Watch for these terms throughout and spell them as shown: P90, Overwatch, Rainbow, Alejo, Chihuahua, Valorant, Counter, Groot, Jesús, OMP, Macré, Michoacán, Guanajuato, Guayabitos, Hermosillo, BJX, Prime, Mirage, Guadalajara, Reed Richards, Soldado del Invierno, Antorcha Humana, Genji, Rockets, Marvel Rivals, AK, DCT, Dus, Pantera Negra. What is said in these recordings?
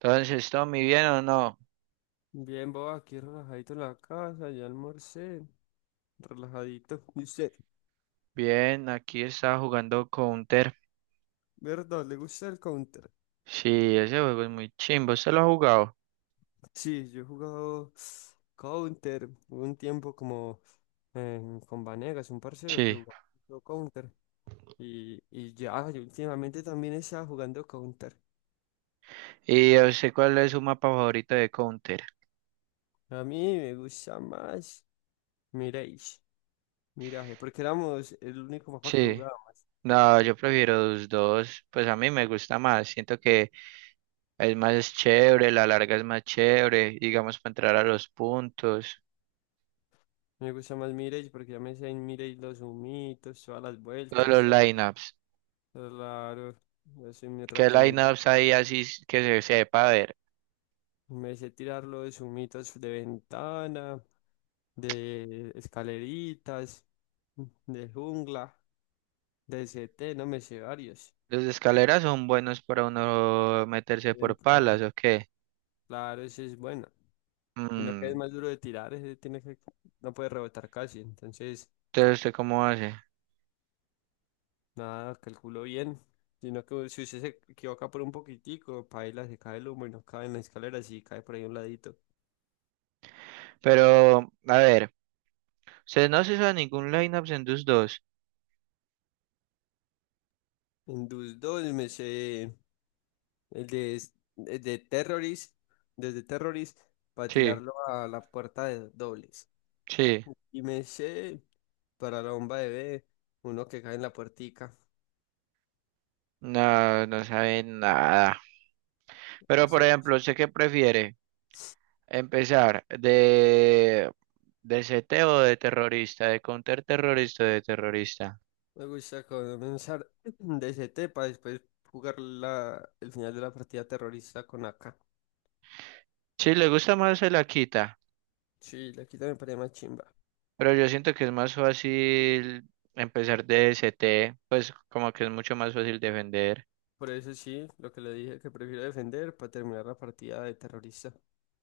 Entonces, ¿Tommy bien o no? Bien, vos aquí relajadito en la casa, ya almorcé, relajadito. Y usted, Bien, aquí estaba jugando Counter. ¿verdad? ¿Le gusta el Counter? Sí, ese juego es muy chimbo. ¿Usted lo ha jugado? Sí, yo he jugado Counter. Hubo un tiempo como eh, con Vanegas, un parcero que Sí. jugaba mucho Counter. Y ya, yo últimamente también estaba jugando Counter. ¿Y yo sé cuál es su mapa favorito de Counter? A mí me gusta más Mirage, Mirage, porque éramos el único mapa que Sí. jugaba. No, yo prefiero los dos. Pues a mí me gusta más. Siento que es más chévere, la larga es más chévere, digamos, para entrar a los puntos. Me gusta más Mirage porque ya me sé en Mirage los humitos, todas las Todos los vueltas. lineups. Claro, ese me ¿Qué ratón lineups hay así que se sepa, a ver? me sé tirarlo de sumitos de ventana, de escaleritas, de jungla, de CT, no me sé varios. ¿Los de escaleras son buenos para uno meterse En por plan, palas o qué? claro, ese es bueno. Y lo que es Mm. más duro de tirar, ese tiene que, no puede rebotar casi. Entonces, Entonces, ¿usted cómo hace? nada, calculo bien. Sino que si usted se equivoca por un poquitico, paila, se cae el humo y no cae en la escalera, si cae por ahí a un ladito. Pero, a ver, ¿usted no se hizo ningún lineup en DUS dos? En Dus 2 me sé. El de Terrorist, desde Terrorist, para Sí, tirarlo a la puerta de dobles. sí. Y me sé para la bomba de B, uno que cae en la puertica. No, no sabe nada. No Pero, por sé, ejemplo, ¿usted qué prefiere? ¿Empezar de CT o de terrorista? ¿De counterterrorista o de terrorista? me gusta comenzar DCT para después jugar el final de la partida terrorista con AK. Sí, le gusta más se la quita, Sí, la quita me parece más chimba. pero yo siento que es más fácil empezar de CT, pues como que es mucho más fácil defender. Por eso sí, lo que le dije que prefiero defender para terminar la partida de terrorista.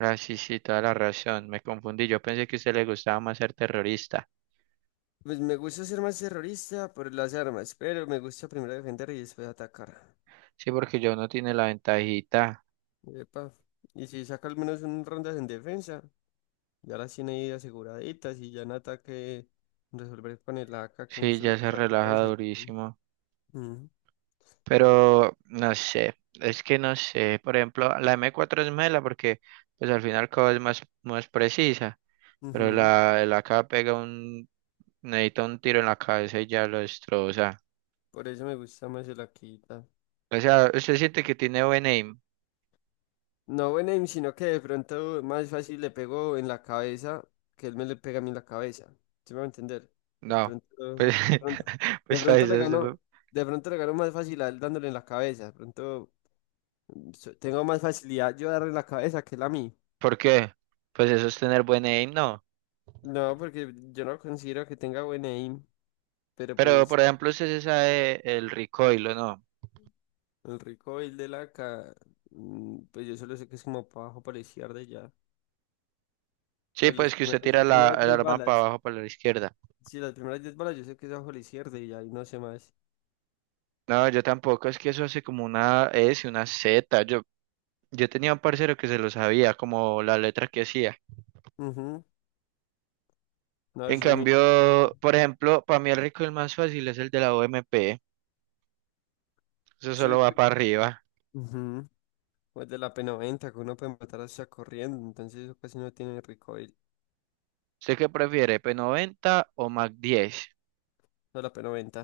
Ah, sí, sí, toda la razón, me confundí, yo pensé que a usted le gustaba más ser terrorista. Pues me gusta ser más terrorista por las armas, pero me gusta primero defender y después atacar. Sí, porque ya uno tiene la ventajita. Epa. Y si saca al menos unas rondas en defensa, ya las tiene ahí aseguraditas y ya en ataque resolver con el AK que un Sí, solo ya se tiro a la relaja cabeza y pum. durísimo. Ujú, Pero no sé, es que no sé. Por ejemplo, la M4 es mela porque pues al final cada es más, más precisa. Pero ujú. el AK pega necesita un tiro en la cabeza y ya lo destroza. Por eso me gusta más el Akita. O sea, usted siente que tiene buen aim. No buen aim, sino que de pronto más fácil le pego en la cabeza que él me le pega a mí en la cabeza. ¿Sí me va a entender? De No, pues, pronto, de pronto, de pues para pronto eso le es- gano, de pronto le gano más fácil a él dándole en la cabeza. De pronto tengo más facilidad yo darle en la cabeza que él a mí. ¿Por qué? Pues eso es tener buen aim, no. No, porque yo no considero que tenga buen aim, pero Pero por pues ejemplo, usted se sabe el recoil, ¿o no? el recoil de la K, mm, pues yo solo sé que es como para abajo, para la izquierda y ya. Sí, Pues los pues que usted tira las la, primeras el 10 arma para balas, abajo, para la izquierda. sí, las primeras 10 balas yo sé que es abajo a la izquierda y ya, y no sé más. No, yo tampoco, es que eso hace como una S, una Z. Yo tenía un parcero que se lo sabía, como la letra que hacía. Ujú, no, En eso es muy... cambio, por ejemplo, para mí el rico el más fácil es el de la OMP. Eso Sí, solo va para arriba. ujú, pues de la P90, que uno puede matar hasta corriendo, entonces eso casi no tiene recoil, ¿Usted qué prefiere, P90 o Mac 10? no la P90.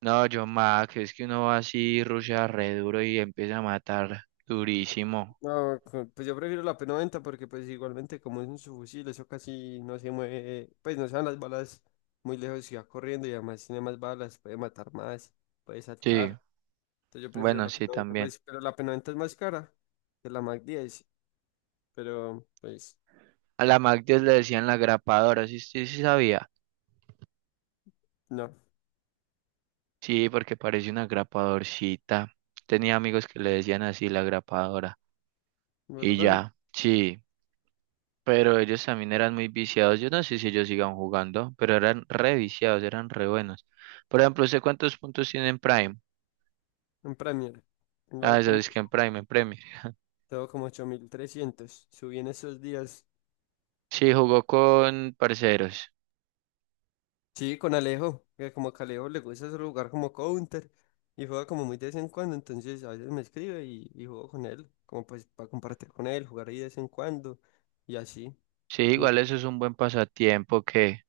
No, yo Mac, es que uno va así, rushea re duro y empieza a matar durísimo. No, pues yo prefiero la P90 porque pues igualmente como es un subfusil, eso casi no se mueve, pues no se van las balas muy lejos y va corriendo y además tiene más balas, puede matar más, puede Sí, saltar. Entonces yo prefiero bueno, la sí, P90, también. pues, pero la P90 es más cara que la Mac 10, pero pues A la Mac 10 le decían la grapadora, sí, sí, sí sabía. no, Sí, porque parece una grapadorcita. Tenía amigos que le decían así la grapadora. Y ¿verdad? ya, sí. Pero ellos también eran muy viciados. Yo no sé si ellos sigan jugando, pero eran re viciados, eran re buenos. Por ejemplo, ¿usted cuántos puntos tiene en Prime? En Premier, Ah, tengo eso como, es que en Prime, en Premier. tengo como 8.300 subí en esos días. Sí, jugó con parceros. Sí, con Alejo, que como que a Alejo le gusta ese lugar como counter y juega como muy de vez en cuando, entonces a veces me escribe y juego con él, como pues para compartir con él, jugar ahí de vez en cuando y así. Sí, Y igual eso es un buen pasatiempo que,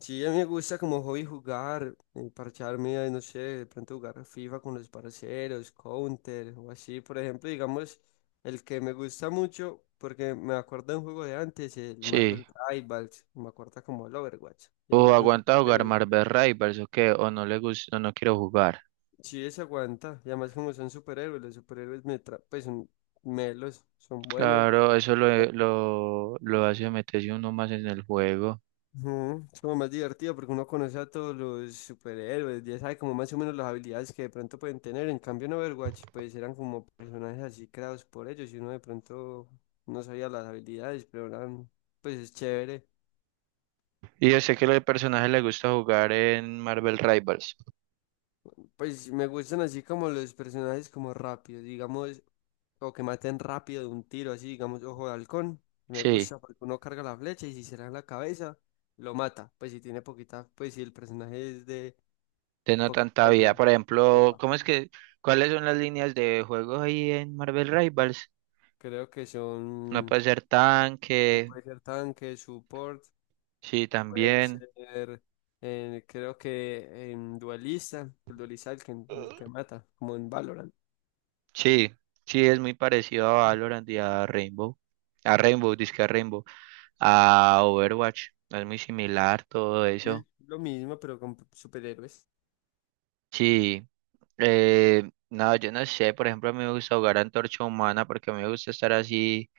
sí, a mí me gusta como hobby jugar, parcharme, no sé, de pronto jugar FIFA con los parceros, counter o así. Por ejemplo, digamos, el que me gusta mucho, porque me acuerdo de un juego de antes, el sí. Marvel Rivals, me acuerdo como el Overwatch, y O además son aguanta jugar Marvel Rivals o qué, o no le gusta, o no quiero jugar. sí, se aguanta. Y además como son superhéroes, los superhéroes pues son melos, son buenos. Claro, eso lo hace meterse uno más en el juego. Ujú, es como más divertido porque uno conoce a todos los superhéroes, ya sabe como más o menos las habilidades que de pronto pueden tener. En cambio en Overwatch pues eran como personajes así creados por ellos y uno de pronto no sabía las habilidades, pero eran pues es chévere. Y yo sé que los personajes le gusta jugar en Marvel Rivals. Pues me gustan así como los personajes como rápidos, digamos o que maten rápido de un tiro, así, digamos, ojo de halcón. Me Sí, gusta porque uno carga la flecha y si se le da en la cabeza, lo mata. Pues si tiene poquita, pues si el personaje es de de no tanta poquita vida. vida. Por ejemplo, Epa. ¿cómo es que, cuáles son las líneas de juego ahí en Marvel Rivals? Creo que No son, puede ser no tanque, puede ser tanque, support, sí, puede también. ser, creo que en duelista, el duelista el que mata, como en Valorant. Sí, sí, es muy parecido a Valorant y a Rainbow. A Rainbow, disque a Rainbow. A Overwatch, es muy similar todo Sí, eso. lo mismo, pero con superhéroes. Sí. No, yo no sé, por ejemplo, a mí me gusta jugar a Antorcha Humana porque a mí me gusta estar así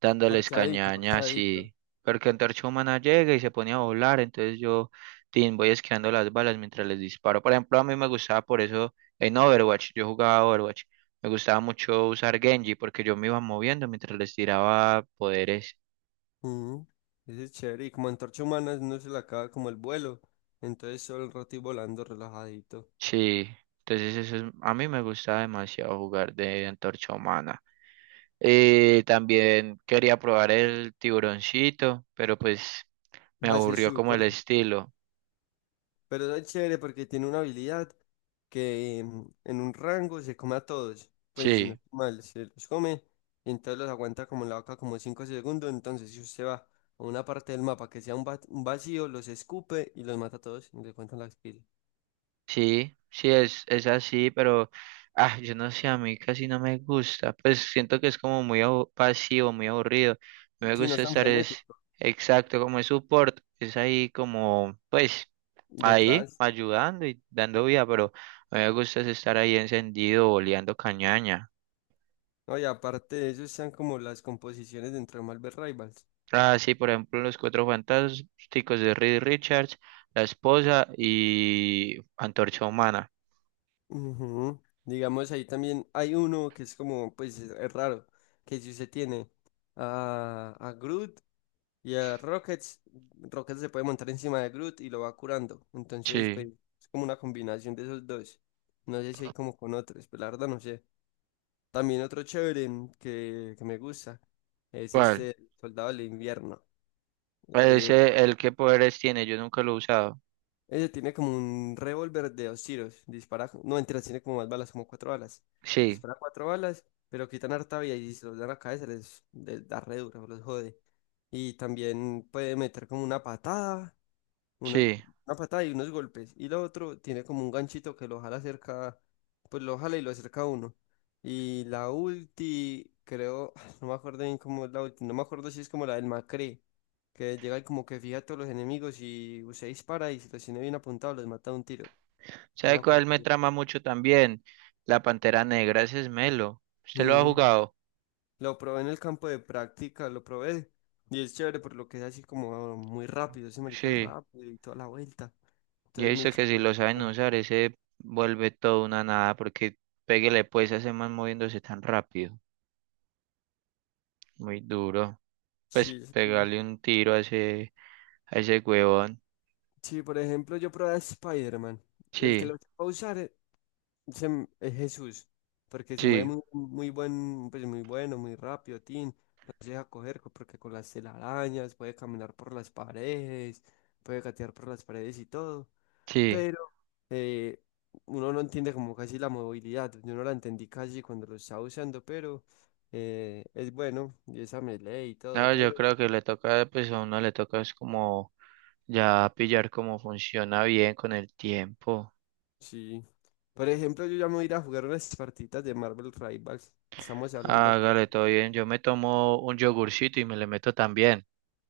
dándoles Parchadito, cañaña parchadito. así, porque Antorcha Humana llega y se pone a volar, entonces yo tin, voy esquivando las balas mientras les disparo. Por ejemplo, a mí me gustaba por eso en Overwatch, yo jugaba Overwatch, me gustaba mucho usar Genji porque yo me iba moviendo mientras les tiraba poderes. Mm, ese es chévere. Y como antorcha humana no se le acaba como el vuelo. Entonces solo el rato y volando relajadito. Sí, entonces eso. A mí me gustaba demasiado jugar de Antorcha Humana. Y también quería probar el tiburoncito, pero pues me Hace aburrió su como el corto. estilo. Pero es chévere porque tiene una habilidad que mm, en un rango se come a todos. Pues si no Sí, estoy mal, se los come. Y entonces los aguanta como la boca como 5 segundos. Entonces si usted va a una parte del mapa que sea un vacío, los escupe y los mata a todos. Y le cuentan las pilas. sí, sí, es así, pero yo no sé, a mí casi no me gusta. Pues siento que es como muy pasivo, muy aburrido. No me Si no gusta es tan estar es frenético. exacto como es support, es ahí como, pues, ahí Detrás. ayudando y dando vida, pero a mí me gusta es estar ahí encendido, oleando cañaña. No, y aparte de eso están como las composiciones dentro de Marvel Rivals. Ah, sí, por ejemplo, Los Cuatro Fantásticos de Reed Richards, La Esposa y Antorcha Humana. Ujú. Digamos, ahí también hay uno que es como, pues es raro, que si usted tiene a Groot y a Rockets, Rockets se puede montar encima de Groot y lo va curando. Entonces, pues Sí. es como una combinación de esos dos. No sé si hay como con otros, pero la verdad no sé. También otro chévere que me gusta es ¿Cuál? este Soldado del Invierno. Ese, el que poderes tiene, yo nunca lo he usado. Ella tiene como un revólver de dos tiros. Dispara, no, mentira, tiene como más balas, como cuatro balas. Sí, Dispara cuatro balas, pero quitan harta vida y se los dan a la cabeza, les da re duro, los jode. Y también puede meter como una patada una, sí. una patada y unos golpes. Y lo otro tiene como un ganchito que lo jala cerca, pues lo jala y lo acerca a uno. Y la ulti, creo, no me acuerdo bien cómo es la ulti, no me acuerdo si es como la del Macré, que llega y como que fija a todos los enemigos y usted dispara y si los tiene bien apuntados los mata de un tiro. No me ¿Sabe cuál acuerdo me bien. trama mucho también? La Pantera Negra, ese es Melo. ¿Usted lo ha Mm, jugado? lo probé en el campo de práctica, lo probé. Y es chévere por lo que es así como muy rápido, ese marica es Sí. rápido y toda la vuelta. Yo he Entonces muy visto que si chévere. lo saben Como, usar, ese vuelve todo una nada, porque pégale pues a ese man moviéndose tan rápido. Muy duro. Pues sí, pegarle un tiro a ese huevón. sí, por ejemplo, yo probé a Spider-Man. El que lo Sí, va a usar es Jesús, porque se mueve sí, muy, muy buen, pues muy bueno, muy rápido, tin. No se deja coger porque con las telarañas puede caminar por las paredes, puede gatear por las paredes y todo. sí. Pero eh, uno no entiende como casi la movilidad. Yo no la entendí casi cuando lo estaba usando, pero es bueno, y esa melee y todo, No, yo pero. creo que le toca, pues a uno le toca es como ya pillar cómo funciona bien con el tiempo. Sí. Por ejemplo, yo ya me voy a ir a jugar unas partitas de Marvel Rivals. Estamos hablando, pues. Hágale todo bien. Yo me tomo un yogurcito y me le meto también.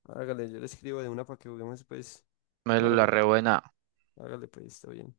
Hágale, yo le escribo de una para que juguemos, pues. Me lo la Marvel, rebuena. hágale, pues, está bien.